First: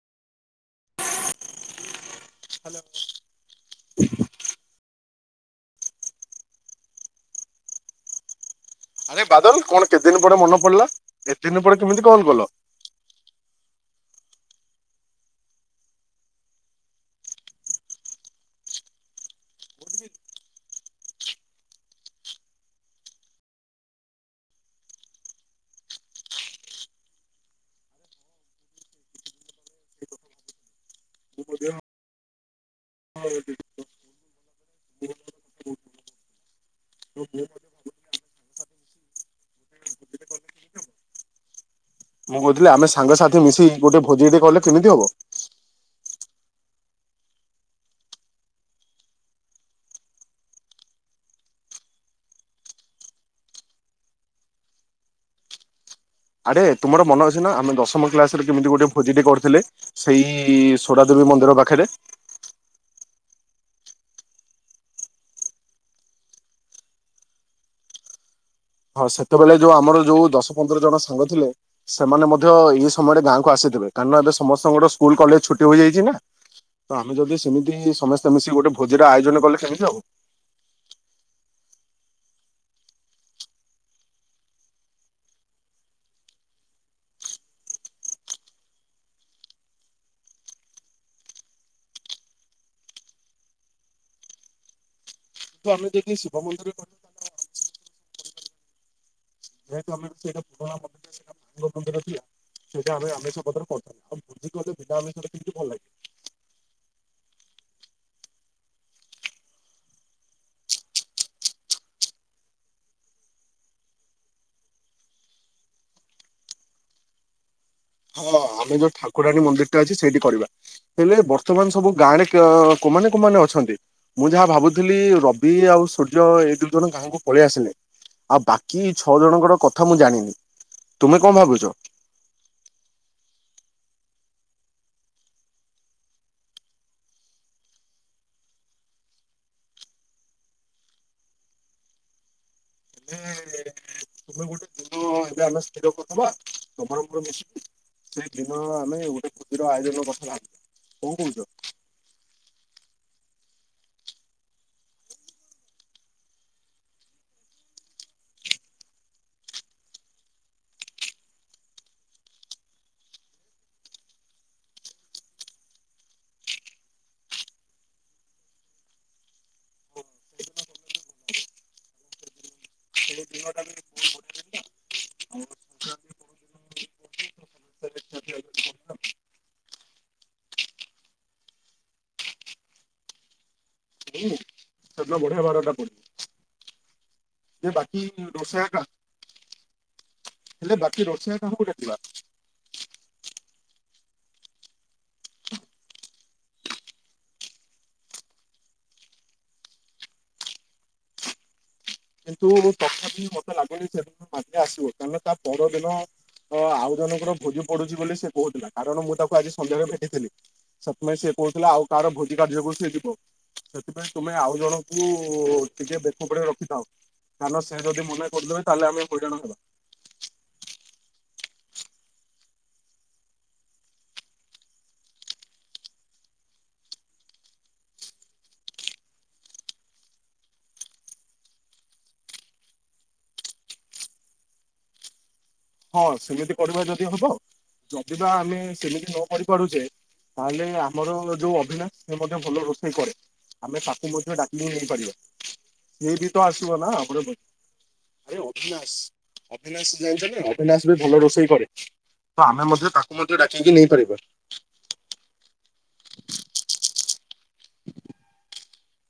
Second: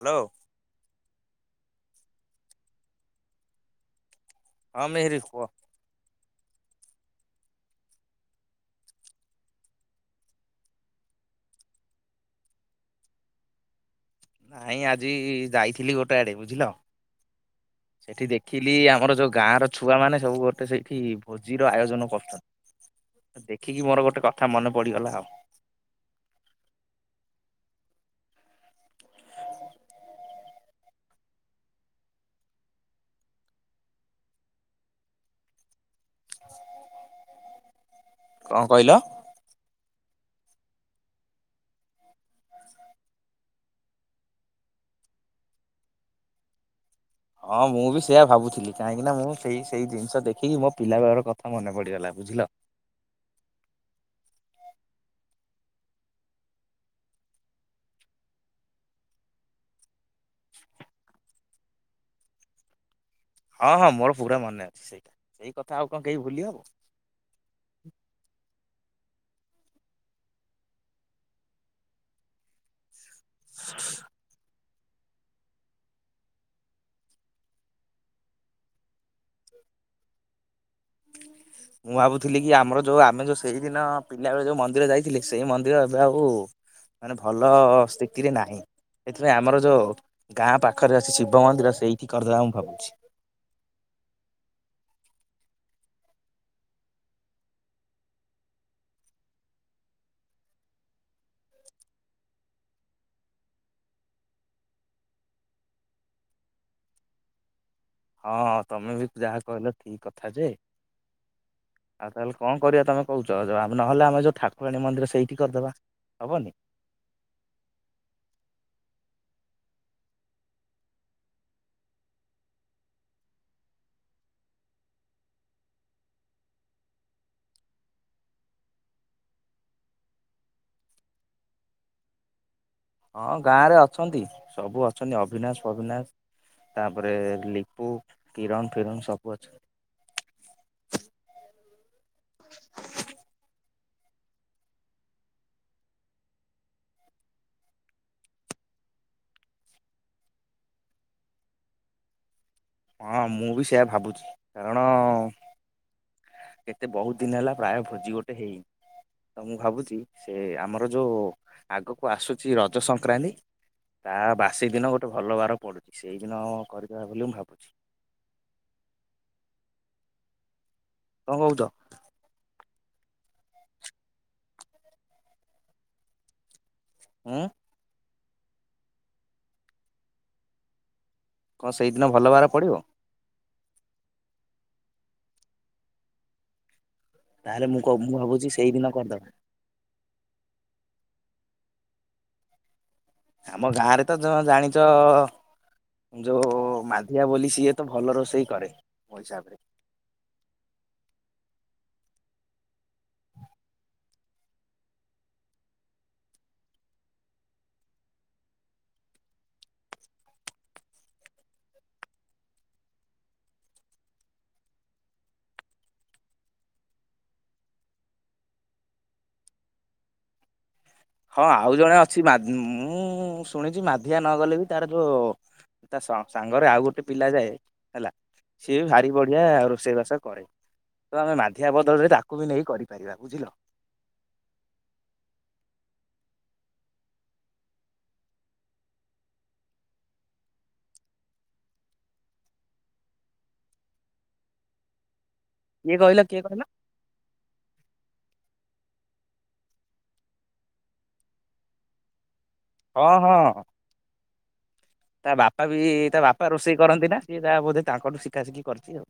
Hello hello ହଁ ମେହେରି କୁହ। ଆରେ ବାଦଲ କଣ କେତେ ଦିନ ପରେ ମନେ ପଡିଲା କେତେ ଦିନ ପରେ କେମିତି କଣ କଲ ନାଇଁ ଆଜି ଯାଇଥିଲି ଗୋଟେ ଆଡେ ବୁଝିଲ ସେଠି ଦେଖିଲି ଆମର ଯୋଉ ଗାଁର ଛୁଆ ମାନେ ସବୁ ଗୋଟେ ସେଇଠି ଭୋଜିର ଆୟୋଜନ କରୁଛନ୍ତି ଦେଖିକି ମୋର ଗୋଟେ କଥା ମନେ ପଡିଗଲା ଆଉ। ହଉ ବ କଣ କହିଲ ମୁଁ କହୁଥିଲି ଆମେ ସାଙ୍ଗସାଥି ମିଶି ଗୋଟେ ଭୋଜି ଟିକେ କଲେ କେମିତି ହବ ହଁ ମୁଁ ବି ସେୟଆ ଭାବୁଥିଲି କାହିଁକି ନା ମୁଁ ସେଇ ସେଇ ଜିନିଷ ଦେଖିକି ମୋ ପିଲା ବେଳର କଥା ମନେ ପଡିଗଲା ବୁଝିଲ ଆରେ ତୁମର ମନ ଅଛି ନା ଆମେ ଦଶମ କ୍ଲାସରେ କେମିତି ଗୋଟେ ଭୋଜିଟି କରିଥିଲେ ସେଇ ସୋଡ଼ା ଦେବୀ ମନ୍ଦିର ପାଖରେ ହଁ ହଁ ମୋର ପୁରା ମନେ ଅଛି ସେଇଟା ସେଇ କଥା ଆଉ କଣ କେହି ଭୁଲି ହବ ହଁ ସେତେବେଳେ ଯୋଉ ଆମର ଯୋଉ ଦଶ ପନ୍ଦର ଜଣ ସାଙ୍ଗ ଥିଲେ ସେମାନେ ମଧ୍ୟ ଏଇ ସମୟରେ ଗାଁକୁ ଆସିଥବେ କାରଣ ଏବେ ସମସ୍ତେ ସ୍ଲ କଲେଜ ଛୁଟି ହେଇଯାଇଛି ନା ତ ଆମେ ଯଦି ସେମିତି ସମସ୍ତେ ମିଶିକି ଗୋଟେ ଭୋଜିର ଆୟୋଜନ କଲେ କେମିତି ହଉ ମୁଁ ଭାବୁଥିଲି କି ଆମର ଯୋଉ ଆମେ ଯୋଉ ସେଇଦିନ ପିଲାବେଳେ ଯୋଉ ମନ୍ଦିର ଯାଇଥିଲି ସେଇ ମନ୍ଦିର ଏବେ ଆଉ ମାନେ ଭଲ ସ୍ଥିତିରେ ନାହିଁ ସେଥିପାଇଁ ଆମର ଯୋଉ ଗାଁ ପାଖରେ ଅଛି ଶିବ ମନ୍ଦିର ସେଇଠି କରିଦେବା ମୁଁ ଭାବୁଛି। କିନ୍ତୁ ଆମେ ଯକି ଶିବ ମନ୍ଦିରଛ ଯେେତୁ ଆମେ ସେଟା ପୁରୁଣା ମନ୍ଦିର ସୋ ମାଙ୍ଗ ମନ୍ଦିର ଥିଲା ସେଇଟା ଆମେ ଆମିଷ ପରେ କରି ଆଉ ଭୋଜି କେ ବିନା ଆମିଷ କେମି ଭଲ ଲାଗେ ହଁ ତମେ ବି ଯାହା କହିଲ ଠିକ କଥା ଯେ ଆଉ ତାହେଲେ କଣ କରିବା ତମେ କହୁଛ ଆ ନହେଲେ ଆମେ ଯୋଉ ଠାକୁରାଣୀ ମନ୍ଦିର ସେଇଠି କରିଦବା ହବନି ହଁ ଆମେ ଯୋଉ ଠାକୁରାଣୀ ମନ୍ଦିରଟା ଅଛି ସେଇଠି କରିବା ହେଲେ ବର୍ତମାନ ସବୁ ଗାଁରେ କୋମାନେ କୋମାନେ ଅଛନ୍ତି ମୁଁ ଯାହା ଭାବୁଥିଲି ରବି ଆଉ ସୂର୍ଯ୍ୟ ଏଇ ଦୁଇ ଜଣ କାହାକୁ ପଳେଇ ଆସିଲେ ଆଉ ବାକି ଛଅ ଜଣଙ୍କର କଥା ମୁଁ ଜାଣିନି ତୁମେ କଣ ଭାବୁଛ। ହଁ ଗାଁରେ ଅଛନ୍ତି ସବୁ ଅଛନ୍ତି ଅଭିିନାଶ ଫଭିିନାଶ ତାପରେ ଲିପୁ କିରଣ ଫିରଣ ସବୁ ଅଛନ୍ତି। [inaudible] ହେଲେ ତମେ ଗୋଟେ ଦିନ ଏବେ ଆମେ ସ୍ଥିର କରିବାବରପୁର ମିଶିବ ସେ ଦିନ ଆମେ ଗୋଟେ କୁର ଆୟୋଜନ କଥା ଲାଗିବା କ କହୁଛ। ହଁ ମୁଁ ବି ସେୟା ଭାବୁଛି କାରଣ କେତେ ବହୁତ ଦିନ ହେଲା ପ୍ରାୟ ଭୋଜି ଗୋଟେ ହେଇି ତ ମୁଁ ଭାବୁଛି ସେ ଆମର ଯୋଉ ଆଗକୁ ଆସୁଛି ରଜ ସଂକ୍ରାନ୍ତି ତା ବାସି ଦିନ ଗୋଟେ ଭଲ ବାର ପଡୁଛି ସେଇଦିନ କରିଦେବା ବୋଲି ମୁଁ ଭାବୁଛି କଣ କହୁଛ ସେ ଦିନଟା ବି ବହୁତ ବଢିଆ ଆହୁ ହଁ [inaudible] କଣ ସେଇଦିନ ଭଲ ଭାର ପଡିବ ସେତିଲ ବଢ଼ଆ ଭାରଟ ପ ତାହେଲେ ଯେ ମୁଁ କ ବାକି ମୁଁ ଭାବୁଛି ରୋଷେଇ କ ସେଇଦିନ କରିଦବା ହେଲେ ବାକି ରୋଷେଇ କୋଟେ ଯିବା ଆମ ଗାଁ ରେ ତ ଜାଣିଛ ଯୋଉ ମାଧିଆ ବୋଲି ସିଏ ତ ଭଲ ରୋଷେଇ କରେ ମୋ ହିସାବରେ କିନ୍ତୁ ତଥାପି ମତେ ଲାଗୁନ ସେ ମାାନ ଆସିବ କାରଣ ତା ପରଦିନ ଆଉ ଜଣଙ୍କର ଭୋଜି ପଡୁଛି ବୋଲି ସେ କହୁଥିଲା କାରଣ ମୁଁ ତାକୁ ଆଜି ସନ୍ଧ୍ୟାାରେ ଭେଟିଥିଲି ସେଥିପାଇଁ ସେ କହୁଥିଲା ଆଉ କାହାର ଭୋଜି କାର୍ଯ୍ୟକୁ ସି ଯିବ ସେଥିପାଇଁ ତୁମେ ଆଉ ଜଣଙ୍କୁ ଟିକେ ବେଖ ପ ରଖିଥାଉ ତାଲେ ସେ ଯଦି ମନେ କରିଦେବେ ତାହେଲେ ଆମେ ହଇଜଣ ହେବା ହଁ ଆଉ ଜଣେ ଅଛି ମୁଁ ଶୁଣିଛି ମାଧିଆ ନ ଗଲେ ବି ତାର ଯୋଉ ତା ସାଙ୍ଗରେ ଆଉ ଗୋଟେ ପିଲା ଯାଏ ହେଲା ସିଏ ବି ଭାରି ବଢିଆ ରୋଷେଇବାସ କରେ ତ ଆମେ ମାଧିଆ ବଦଳରେ ତାକୁ ବି ନେଇ କରିପାରିବା ବୁଝିଲ ହଁ ସେମିତି କରିବା ଯଦି ହବ ଯଦି ବା ଆମେ ସେମିତି ନ କରି ପାରୁଛେ ତାହେଲେ ଆମର ଯୋଉ ଅଭିନାଶ ସେ ମଧ୍ୟ ଭଲ ରୋଷେଇ କରେ ଆମେ ତାକୁ ମଧ୍ୟ ଡାକିକି ନେଇପାରିବା କିଏ କହିଲ ସେଇଠ କିଏ ତ କହିଲ ଆସିବ ନା ଆ ଆରେ ଅଭିନାଶ ଅବିନାଶ ଯାଉ ନା ଏମାନେ ଆସିବ ଭଲ ରୋଷେଇ କ ତ ଆମେ ମଧ୍ୟ ହଁ ତାକୁ ହଁ ମଧ୍ୟ ଡାକେଇିକି ନେଇପାରିବା [inaudible] ତା ବାପା ବି ତା ବାପା ରୋଷେଇ କରନ୍ତି ନା ସିଏ ତା ବୋଧେ ତାଙ୍କଠୁ ଶିଖା ଶିଖି କରିଛି ଆଉ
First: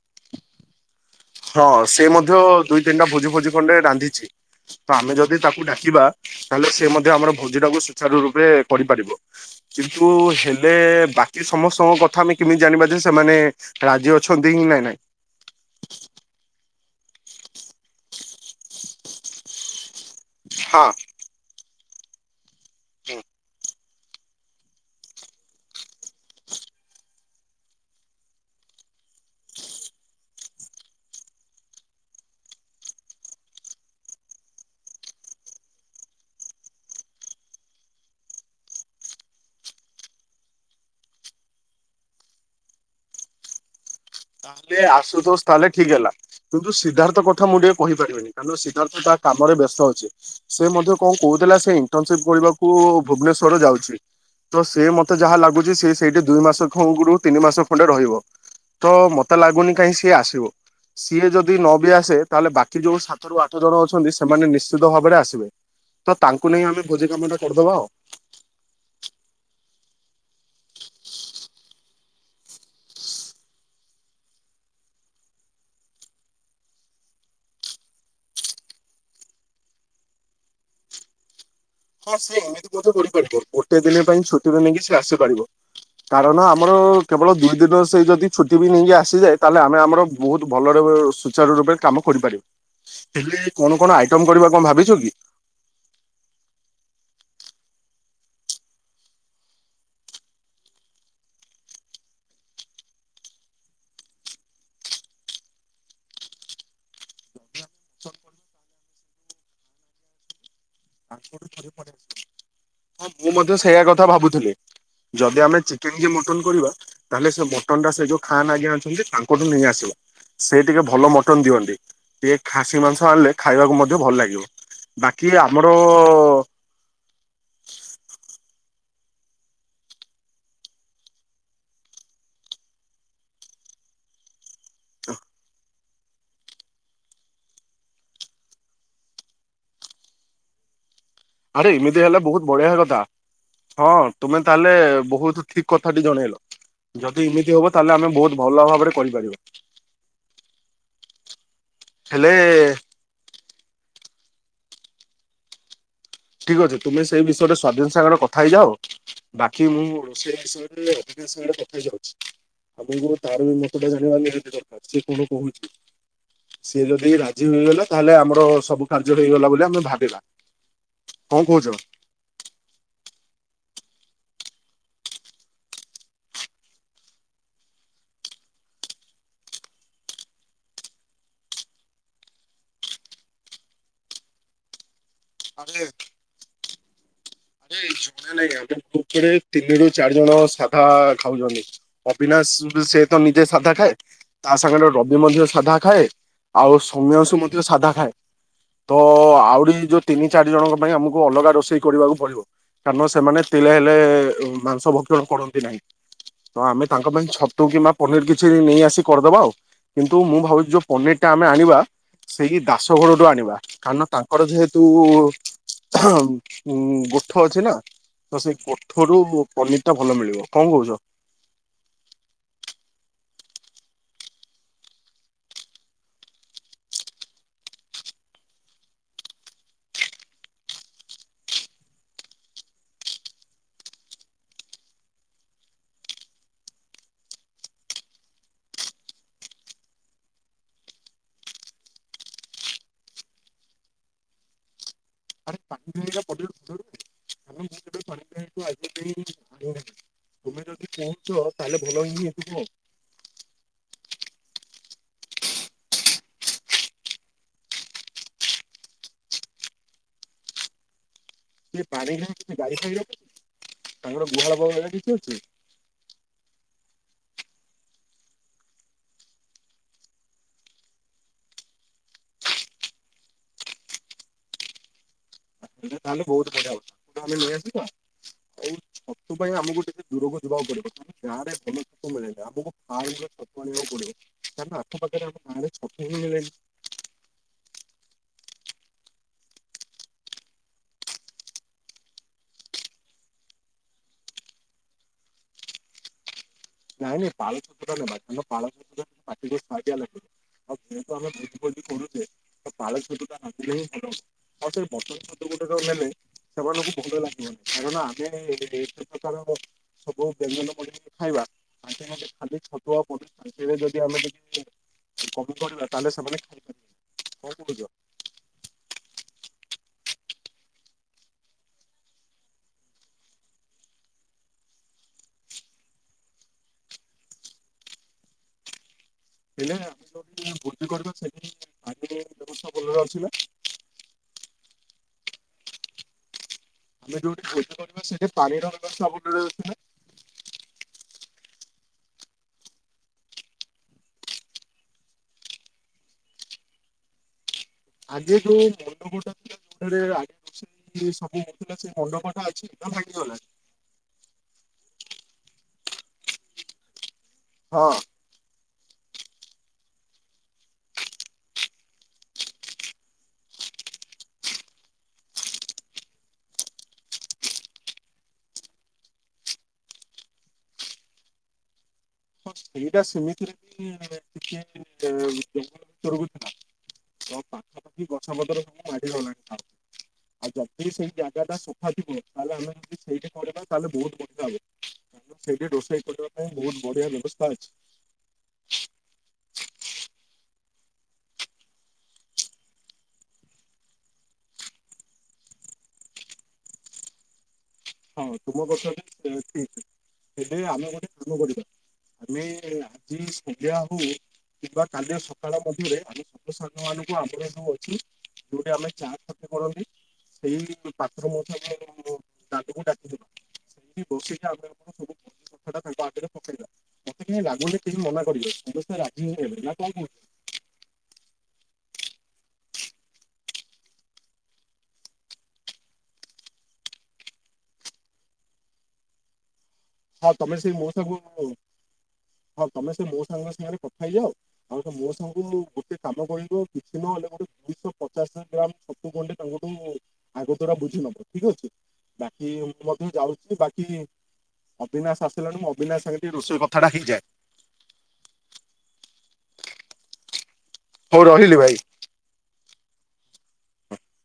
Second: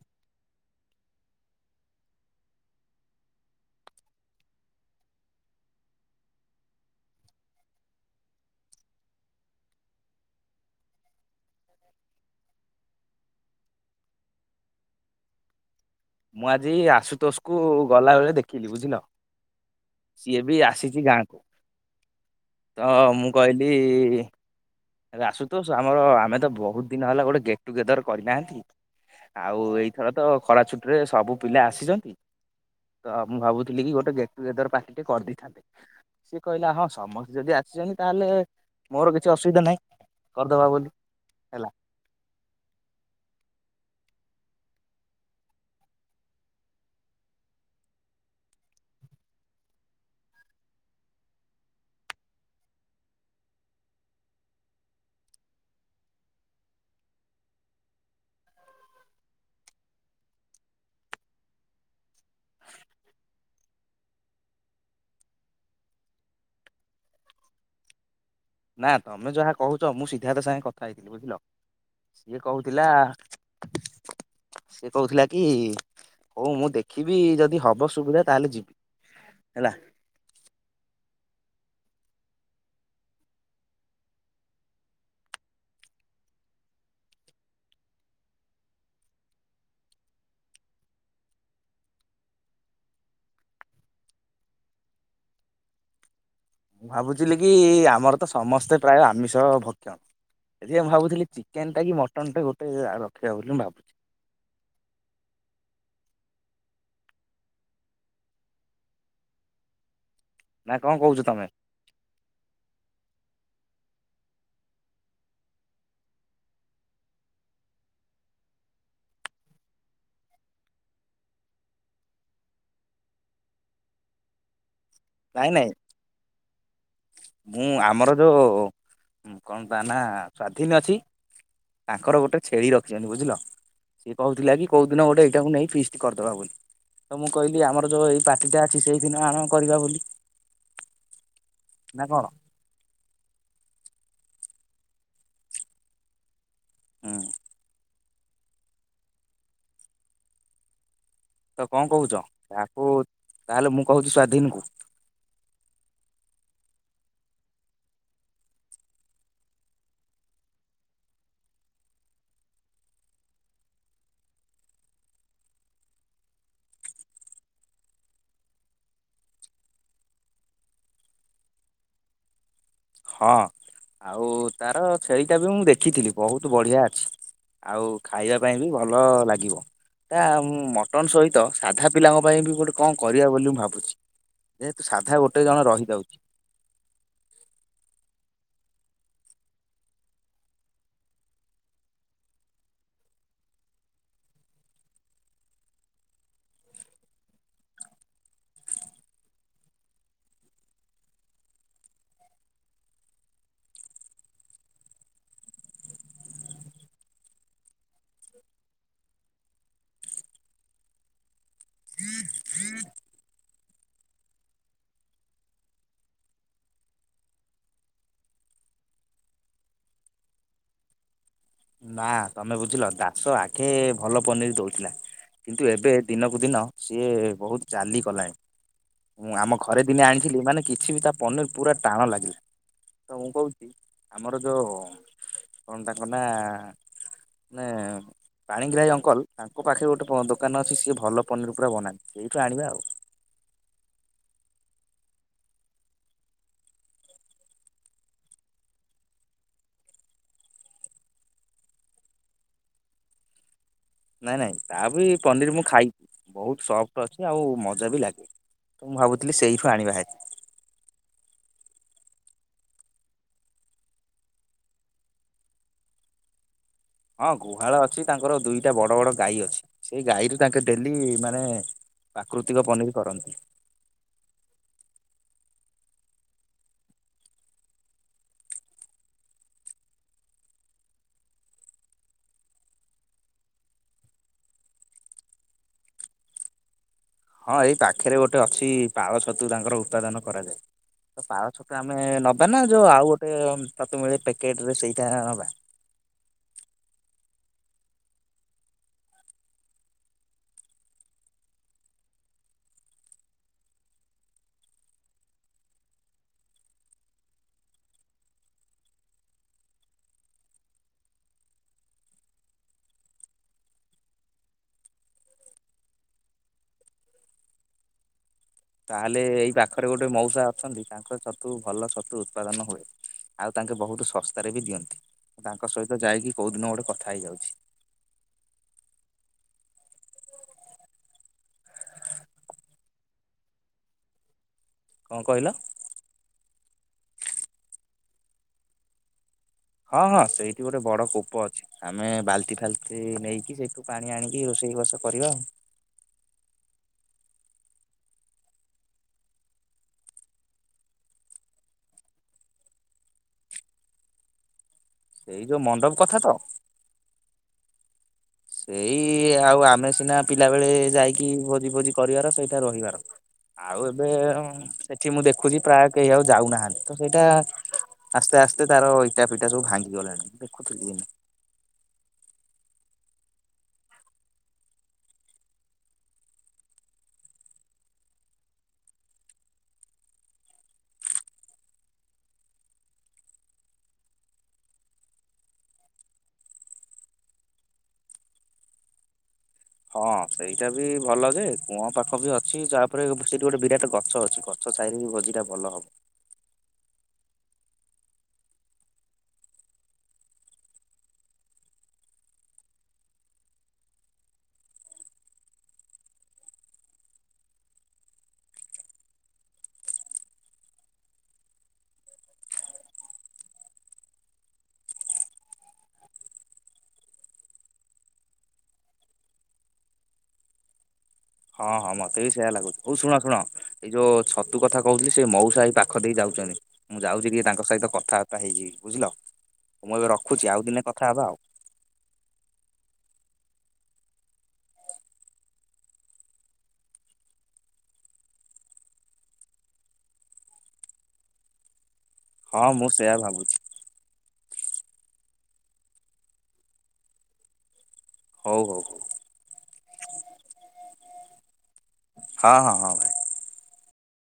ହଁ ସେ ମଧ୍ୟ ଦୁଇ ତିନିଟା ଭୋଜି ଭୋଜି ଖଣ୍ଡେ ରାନ୍ଧିଛି ତ ଆମେ ଯଦି ତାକୁ ଡାକିବା ତାହେଲେ ସେ ମଧ୍ୟ ଆମର ଭୋଜି ଟାକୁ ସୁଚାର ରୂପେ କରିପାରିବ କିନ୍ତୁ ହେଲେ ବାକି ସମସ୍ତଙ୍କ କଥା ଆମେ କେମିତି ଜାଣିବା ଯେ ସେମାନେ ରାଜି ଅଛନ୍ତି କି ନାଇଁ ନାଇଁ ମୁଁ ଆଜି ଆଶୁତୋଷକୁ ଗଲା ବଳେ ଦେଖିଲି ବୁଝିଲ ସିଏ ବି ହଁ ଆସିଛି ଗାଁକୁ। ତ ହୁଁ ମୁଁ କହିଲି ଏ ଆରେ ଆଶୁତୋଷ ଆମର ଆମେ ତ ବହୁତ ଦିନ ହେଲା ଗୋଟେ ଗେଟ ଟୁଗେଦର କରିନାହାଁନ୍ତି ଆଉ ଏଇଥର ତ ଖରା ଛୁଟିରେ ସବୁ ପିଲା ଆସିଛନ୍ତି ତ ମୁଁ ଭାବୁଥିଲି କି ଗୋଟେ ଗେଟ୍ ଟୁଗେଦର ପାଟି ଟିକେ କରିଦେଇଥାନ୍ତେ ସିଏ କହିଲା ହଁ ସମସ୍ତେ ଯଦି ଆସିଛନ୍ତି ତାହେଲେ ମୋର କିଛି ଅସୁବିଧା ନାହିଁ। କରିଦବା ବୋଲି ହେଲା। ତାହେଲେ ଆଶୁତୋଷ ତାହେଲେ ଠିକ ହେଲା କିନ୍ତୁ ସିଦ୍ଧାର୍ଥ କଥା ମୁଁ ଟିକେ କହିପାରିବିନି କାରଣ ସିଦ୍ଧାର୍ଥ ତା କାମରେ ବ୍ୟସ୍ତ ଅଛି ସେ ମଧ୍ୟ କଣ କହୁଥିଲା ସେ ଇଣ୍ଟରନସିପ କରିବାକୁ ଭୁବନେଶ୍ୱର ଯାଉଛି ତ ସେ ମତେ ଯାହା ଲାଗୁଛି ସେ ସେଇଠି ଦୁଇ ମାସ ଖରୁୁ ତିନି ମାସ ଖଣ୍ଡେ ରହିବ। ତ ମତେ ଲାଗୁନି କାହିଁ ସିଏ ଆସିବ ସିଏ ଯଦି ନ ବି ଆସେ ତାହେଲେ ବାକି ଯୋଉ ସାତରୁ ଆଠ ଜଣ ଅଛନ୍ତି ସେମାନେ ନିଶ୍ଚିତ ଭାବରେ ଆସିବେ ତ ତାଙ୍କୁ ନେଇ ଆମେ ଭୋଜି କାମଟା କରିଦବା ଆଉ। ନା ତମେ ଯାହା କହୁଛ ମୁଁ ସିଦ୍ଧାର୍ଥ ସାଙ୍ଗେ କଥା ହେଇଥିଲି ବୁଝିଲ ସିଏ କହୁଥିଲା ସିଏ କହୁଥିଲା କି ହଉ ମୁଁ ଦେଖିବି ଯଦି ହବ ସୁବିଧା ତାହେଲେ ଯିବି ହେଲା। ହଁ ସେ ଏମତିପାର ଗୋଟେ ଦିନ ପାଇଁ ଛୁଟିରେ ନେଇକି ସେ ଆସିପାରିବ କାରଣ ଆମର କେବଳ ଦୁଇ ଦିନରେ ସେଇ ଯଦି ଛୁଟି ବି ନେଇକି ଆସିଯାଏ ତାହଲେ ଆମେ ଆମର ବହୁତ ଭଲରେ ସୁଚାର ରୂପରେ କାମ କରିପାରିବ ହେ କଣ କଣ ଆଇଟମ କରିବା କଣ ଭାବିଛୁ କି? ମୁଁ ଭାବୁଥିଲି କି ଆମର ତ ସମସ୍ତେ ପ୍ରାୟ ଆମିଷ ଭକ୍ଷଣ ଏତିକି ମୁଁ ଭାବୁଥିଲି ଚିକେନ ଟା କି ମଟନ ଟା ଗୋଟେ ରଖିବା ବୋଲି ମୁଁ ଭାବୁଛି। ନା କଣ କହୁଛ ତମେ? [unintelligible] ମୁଁ ମଧ୍ୟ ସେଇଆ କଥା ଭାବୁଥିଲି ଯଦି ଆମେ ଚିକେନ କି ମଟନ କରିବା ତାହେଲେ ସେ ମଟନ୍ଟା ସେ ଯଉ ଖାନ୍ ଆଜ୍ଞା ଅଛନ୍ତି ତାଙ୍କଠୁ ନେଇ ଆସିବା ସେ ଟିକେ ଭଲ ମଟନ ଦିଅନ୍ତି ଟିକେ ଖାସି ମାଂସ ଆଣିଲେ ଖାଇବାକୁ ମଧ୍ୟ ଭଲ ଲାଗିବ। ବାକି ନାଇଁ ନାଇଁ ଆମର ଓ ମୁଁ ଆମର ଯୋଉ କଣ ତା ନା ସ୍ଵାଧୀନ ଅଛି ତାଙ୍କର ଗୋଟେ ଛେଳି ରଖିଛନ୍ତି ବୁଝିଲ ସିଏ କହୁଥିଲା କି କୋଉ ଦିନ ଗୋଟେ ଏଇଟାକୁ ନେଇ ଫିଷ୍ଟ କରିଦବା ବୋଲି ତ ମୁଁ କହିଲି ଆମର ଯୋଉ ଏଇ ପାର୍ଟିଟା ଅଛି ସେଇଦିନ ଆଣ କରିବା ବୋଲି। ଆରେ ଏମିତି ନା ହେଲେ କଣ? ବହୁତ ବଢିଆ କଥା ହଁ ତୁମେ ତାହେଲେ ବହୁତ ବହୁତ ଠିକ କଥାଟି ଜଣେଇଲ ହୁଁ ଯଦି ଏମିତି ହବ ତାହେଲେ ଆମେ ବହୁତ ଭଲ ଭାବରେ କରିପାରିବା। ତ କଣ କହୁଛ ହେଲେ ତାହାକୁ ତାହେଲେ ମୁଁ କହୁଛି ସ୍ଵାତୀ ଦିନକୁୁ ଠିକ ଅଛି ତୁମେ ସେଇ ବିଷୟରେ ସ୍ୱାଧୀନ ସାଙ୍ଗରେ କଥା ହେଇଯାଅ ବାକି ମୁଁ ସେ ବିଷୟରେ ଅବିନାଶ ସାଙ୍ଗରେ କଥା ହେଇଯାଉଛି ଆପଣ ତାର ବି ମତଟା ଜାଣିବା ନିହାତି ଦରକାର ସିଏ କଣ କହୁଛି ସିଏ ଯଦି ବି ରାଜି ହେଇଗଲା ତାହେଲେ ଆମର ସବୁ କାର୍ଯ୍ୟ ହେଇଗଲା ବୋଲି ଆମେ ଭାବିବା। କଣ କହୁଛ? ହଁ ଆଉ ତାର ଛେଳିଟା ବି ମୁଁ ଦେଖିଥିଲି ବହୁତ ବଢିଆ ଅଛି ଆଉ ଖାଇବା ପାଇଁ ବି ଭଲ ଲାଗିବ ତା ମଟନ ସହିତ ସାଧା ପିଲାଙ୍କ ପାଇଁ ବି ଗୋଟେ କଣ କରିବା ବୋଲି ମୁଁ ଭାବୁଛି ଯେହେତୁ ସାଧା ସାଧା ଗୋଟେ ଜଣ ଆରେ ରହିଯାଉଛି। ନ ଜଣେ ନାଇଁ ଆମରେ ତିନିରୁୁ ଚାରି ଜଣ ସାଧା ଖାଉଛନ୍ତି ଅବିନାଶ ସେତ ନିଜେ ସାଧା ଖାଏ ତା ସାଙ୍ଗରେ ରବି ମଧ୍ୟ ସାଧା ଖାଏ ଆଉ ସୋମ୍ୟଂଶୁ ମଧ୍ୟ ସାଧା ଖାଏ ତ ଆହୁରି ଯୋଉ ତିନି ଚାରି ଜଣଙ୍କ ପାଇଁ ଆମକୁ ଅଲଗା ରୋଷେଇ କରିବାକୁ ପଡ଼ିବ କାରଣ ସେମାନେ ତିଳେ ହେଲେ ମାଂସ ଭକ୍ଷଣ କରନ୍ତି ନାହିଁ ତ ଆମେ ତାଙ୍କ ପାଇଁ ଛତୁ କିମ୍ବା ପନିର କିଛି ନେଇ ଆସି କରିଦବା ଆଉ କିନ୍ତୁ ମୁଁ ଭାବୁଛି ଯୋଉ ପନିର ଟା ଆମେ ଆଣିବା ସେଇ ଦାସ ଠୁ ଆଣିବା କାରଣ ତାଙ୍କର ଯେହେତୁ ଗୋଠ ଅଛି ନା ତ ସେଇ ଗୋଠ ରୁ ପନିର ଟା ଭଲ ମିଳିବ କଣ କହୁଛ? ନା ତମେ ବୁଝିଲ ଦାସ ଆଗେ ଭଲ ପନିର ଦଉଥିଲା କିନ୍ତୁ ଏବେ ଦିନକୁ ଦିନ ସିଏ ବହୁତ ଚାଲି କଲାଣି ମୁଁ ଆମ ଘରେ ଦିନେ ଆଣିଥିଲି ମାନେ କିଛି ବି ତା ପନିର ପୁରା ଟାଣ ଲାଗିଲା ତ ମୁଁ କହୁଛି ଆମର ଯୋଉ କଣ ତାଙ୍କ ନା ମାନେ ପାଣିଗ୍ରାହୀ ଅଙ୍କଲ ତାଙ୍କ ପାଖରେ ଗୋଟେ ଦୋକାନ ଅଛି ସିଏ ଭଲ ପନିର ପୁରା ବନାନ୍ତି ସେଇଠୁ ଆଣିବା ଆଉ। ଆରେ ପାଖରେ ସେଇଟା ପନିର ଆ ମୁଁ କେବେ ପାଣି ପାଣିୁ ଆଗ ଆଣିବି ତମେ ଯଦି କହୁଛ ତାହେଲେ ଭଲ ହିଁ ହେଇଥିବ ଆଉ [unintelligible] ନାଇଁ ନାଇଁ ତା ବି ପନିର ମୁଁ ଖାଇଛି ବହୁତ ସଫ୍ଟ ଅଛି ଆଉ ମଜା ବି ଲାଗେ ତ ମୁଁ ଭାବୁଥିଲି ସେଇଠୁ ଆଣିବା ହେରି। ପାଣିଗ୍ରାହୀଙ୍କ ଗାଈ ଫାଇ ଅଛି ତାଙ୍କର ଗୁହାଳ ବହୁ କିଛି ଅଛି। ହଁ ଗୁହାଳ ଅଛି ତାଙ୍କର ଦୁଇଟା ବଡ ବଡ ଗାଈ ଅଛି ସେଇ ଗାଈରୁ ତାଙ୍କେ ଡେଲି ମାନେ ପ୍ରାକୃତିକ ପନିର କରନ୍ତି। ହେଲେ ତାହେଲେ ବହୁତ ବଢିଆ ହବ ଆମେ ନେଇଆସିବା ଆଉ ଛତୁ ପାଇଁ ଆମକୁ ଟିକେ ଦୂରକୁ ଯିବାକୁ ପଡିବ ଆ ଗାଁ ରେ ଭଲ ଛତୁ ମିଳେନି ଆମକୁ ଫାର୍ମରୁ ଛତୁ ଆଣିବାକୁ ପଡିବ କାରଣ ଆଖପାଖରେ ଆମ ଗାଁ ରେ ଛତୁ ହିଁ ମିଳେନି। ହଁ ଏଇ ପାଖରେ ଗୋଟେ ଅଛି ପାଳ ଛତୁ ତାଙ୍କର ଉତ୍ପାଦନ କରାଯାଏ ତ ପାଳ ଛତୁ ଆମେ ନବା ନା ଯୋଉ ଆଉ ଗୋଟେ ତୁ ମିଳେ ପ୍ୟାକେଟରେ ସେଇଟା ନବା। ନାଇଁ ନାଇଁ ପାଳ ଛତୁଟା ନେବା କାର ପାଳ ଛତୁଟା ପାଟିକୁ ସୁଆଦିଆ ଲାଗିବ ଆଉ ଯେହେତୁ ଆମେ ଭୋଜି ଭୋଜି ପାଳ ଛତୁଟା ନାଗିଲେ ହିଁ ଭଲ ହୁ ଆଉ ସେ ବଟନ ଛତୁ ଗୁଡାକ ନେଲେ ସେମାନଙ୍କୁ ଭଲ ଲାଗିବନି କାରଣ ଆମେ ଏତେ ପ୍ରକାର ସବୁ ବ୍ୟଞ୍ଜନ ମ ଖାଇବା ଆଜ୍ଞା ଆ ଖାଲି ଛତୁଆ ପଶା ସେରେ ଯଦି ଆମେ ଟିକେ କମି ପିବା ତାହେଲେ ସେମାନେ ଖାଇପାରିବେ କଣ କରୁଛ। ତାହେଲେ ଏଇ ପାଖରେ ଗୋଟେ ମଉସା ଅଛନ୍ତି ତାଙ୍କର ଛତୁ ଭଲ ଛତୁ ଉତ୍ପାଦନ ହୁଏ ଆଉ ତାଙ୍କେ ବହୁତ ଶସ୍ତାରେ ବି ଦିଅନ୍ତି ତାଙ୍କ ସହିତ ଯାଇକି କୋଉ ଦିନ ଗୋଟେ କଥା ହେଇଯାଉଛି। ହେଲେ ଆମେ ଯୋଉଠି ବୃଧ କର ସେ ପା ବ୍ୟବସ୍ଥା ଭଲରେ ଅସ କଣ କହିଲ ଆମେ ଯୋଉଠି ପୂଜା କରିବା ସେଠି ପାଣିର ସବୁ ହଁ ହଁ ସେଇଠି ଗୋଟେ ବଡ କୋପ ଅଛି ଆମେ ବାଲଚ ଫାଲତି ନେଇକି ସେଇଠୁ ପାଣି ଆଣିକି ରୋଷେଇବାସ କରିବା ଆ ଆଗେ ଯୋଉ ମଣ୍ଡପଟା ଥିଲା ଯୋଉଠ ଆଗ ରୋଷେଇ ସବୁ ହଉଥିଲା ସେ ମଣ୍ଡପଟା ଅଛି ଭାଙ୍ଗିଗଲାଣି। ସେଇ ଯୋଉ ମଣ୍ଡପ କଥା ତ? ହଁ ସେଇ ଆଉ ଆମେ ସିନା ପିଲା ବେଳେ ଯାଇକି ଭୋଜି ଭୋଜି କରିବାର ସେଇଟା ରହିବାର ଆଉ ଏବେ ସେଠି ମୁଁ ଦେଖୁଛି ପ୍ରାୟ କେହି ଆଉ ଯାଉନାହାନ୍ତି। ତ ସେଇଟା ଆସ୍ତେ ଆସ୍ତେ ତାର ଇଟା ଫିଟା ସବୁ ଭାଙ୍ଗି ଗଲାଣି ଦେଖୁଥିଲି ଏଇନା ହଁ ସେଇଟା ସେମିତିରେ ବି ଟିକେ ଜଙ୍ଗଲ ଭିତରକୁ ଥିଲା ତ ପାଖାପାଖି ଗଛ ମତର ସବୁ ମାଡ଼ିିଗଲାଣି ଆଉ ଯଦି ସେଇ ଜାଗା ଟା ସଫା ଥିବ ତାହେଲେ ଆମେ ଯଦି ସେଇଠି କରିବା ତାହେଲେ ବହୁତ ବଢିଆ ହବ ସେଇଠି ରୋଷେଇ କରିବା ପାଇଁ ବହୁତ ବଢିଆ ବ୍ୟବସ୍ଥା ଅଛି। ହଁ ସେଇଟା ବି ଭଲ ଯେ କୂଅ ପାଖ ବି ଅଛି ତାପରେ ସେଇଠି ଗୋଟେ ବିରାଟ ଗଛ ଅଛି ଗଛ ସାଇରେ ବି ଭୋଜିଟା ଭଲ ହବ। ହଁ ତୁମ କଛ ଠିକ ହେଲେ ଆମେ ଗୋଟେ କାମ କରିବା ଆମେ ଆଜି ସନ୍ଧ୍ୟା ହଉ କିମ୍ବା କାଲି ସକାଳ ମଧ୍ୟରେ ଆମ ସବ ସାଙ୍ଗ ମାନଙ୍କୁ ଆମର ଯୋଉ ଅଛି ଯୋଉଠି ଆମେ ଚା କତି କରନ୍ତି ସେଇ ପାତ୍ର ମଧ୍ୟ ତାକୁ ଡାକି ସେ ବସି କି ଆଗରେ ପକେଇବା ମତେ କେହି ଲାଗୁେ କେହି ମନା କରିବେ ସମେ ରାଜି ନା କଣ କହୁଛୁ। ହଁ ହଁ ମତେ ବି ସେଇୟଆ ଲାଗୁଛି ହଉ ଶୁଣ ଶୁଣ ଏଇ ଯୋଉ ଛତୁ କଥା କହୁଥିଲି ସେ ମଉସାହିଇ ପାଖ ଦେଇ ଯାଉଛନ୍ତି ମୁଁ ଯାଉଛି କିଏ ତାଙ୍କ ସହିତ କଥାବାର୍ତ୍ତା ହେଇଯିବି ବୁଝିଲ ମୁଁ ଏବେ ହଁ ରଖୁଛି ତମେ ଆଉ ସେ ଦିନେ ମୋ କଥା ସାଙ୍ଗ ହବା ଆଉ। ହଁ ତମେ ସେ ମୋ ସାଙ୍ଗ ସାଙ୍ଗରେ ଖାଇଯାଅ ଆଉ ତ ମୋ ସାଙ୍ଗୁ ଗୋଟେ କାମ କରିବ କିଛି ନହେଲେ ଗୋଟେ ଦୁଇଶହ ପଚାଶ ଗ୍ରାମ ସତୁ ଖଣ୍ଡେ ତାଙ୍କଠୁ ଆଗ ଦଵର ବୁଝି ନବ ଠିକ ଅଛି। ବାକି ହଁ ମୁଁ ମଧ୍ୟ ସେୟା ଭାବୁଛି ଯାଉଛି ବାକି ଅବିନାଶ ଆସିଲାଣି ମୁଁ ଅବିନାଶ ସାଙ୍ଗେ ଟିକେ ରୋଷେଇ କଥାଟା ହେଇଯାଏ। ହଉ ହଉ ହଉ ହଉ ରହିଲି ଭାଇ। ହଁ ହଁ ହଁ ଭାଇ।